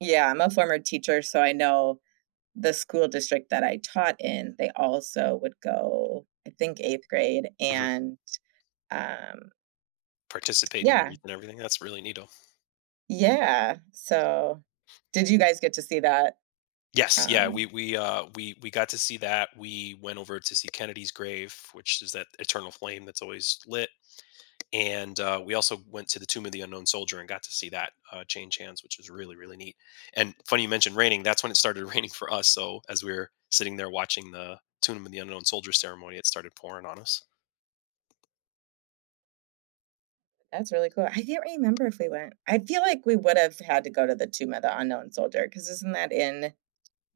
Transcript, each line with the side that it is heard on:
right: Yeah, I'm a former teacher, so I know the school district that I taught in, they also would go, I think 8th grade
left: Mhm.
right: and, um
left: Participate in the
right: Yeah.
left: wreath and everything, that's really neato.
right: Yeah. So, did you guys get to see that?
left: Yes, yeah, we
right: Um
left: we, uh, we we got to see that; we went over to see Kennedy's Grave, which is that eternal flame that's always lit, and, uh, we also went to the Tomb of the Unknown Soldier and got to see that, uh, change hands, which was really, really neat, and funny you mentioned raining, that's when it started raining for us, so, as we're sitting there watching the Tomb of the Unknown Soldier ceremony, it started pouring on us.
right: That's really cool, I can't remember if we went I feel like we would've had to go to the Tomb of the Unknown Soldier 'cause isn't that in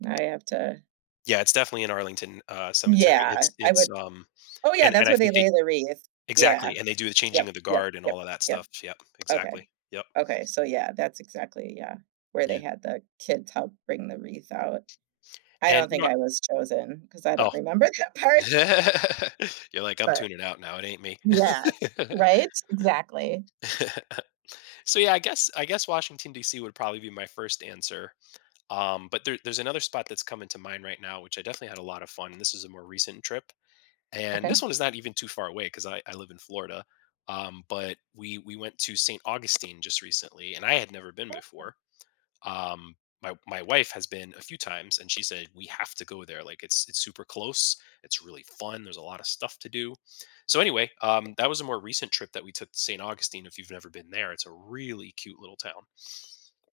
right: now I have to
left: Yeah, it's definitely in Arlington, uh, Cemetery,
right: Yeah,
left: it's
right: I
left: it's,
right: would
left: um
right: oh, yeah,
left: and and
right: that's
left: I
right: where they
left: think they
right: lay the wreath. Yeah.
left: exactly, and they do the Changing
right: Yep,
left: of the
right: yep,
left: Guard and
right: yep,
left: all of that
right: yep.
left: stuff, yep,
right: Okay.
left: exactly. Yep.
right: Okay, so yeah, that's exactly yeah, where they
left: Yeah.
right: had the kids help bring the wreath out. I
left: And,
right: don't
left: you know
right: think
left: what?
right: I was chosen 'cause I
left: Oh.
right: don't remember that part.
left: You're like, "I'm
right: But
left: tuning out now, it ain't me."
right: yeah, right? Exactly.
left: So, yeah, I guess I guess Washington DC would probably be my first answer, um, but there there's another spot that's coming to mind right now, which I definitely had a lotta fun, this is a more recent trip. And this
right: Okay.
left: one is not even too far away, 'cause I I live in Florida, um, but we we went to Saint Augustine just recently, and I had never been
right: Awesome.
left: before, um, my my wife has been a few times, and she said, "We have to go there," like, it's it's super close, it's really fun, there's a lotta stuff to do, so, anyway, um, that was a more recent trip that we took to Saint Augustine, if you've never been there, it's a really cute little town.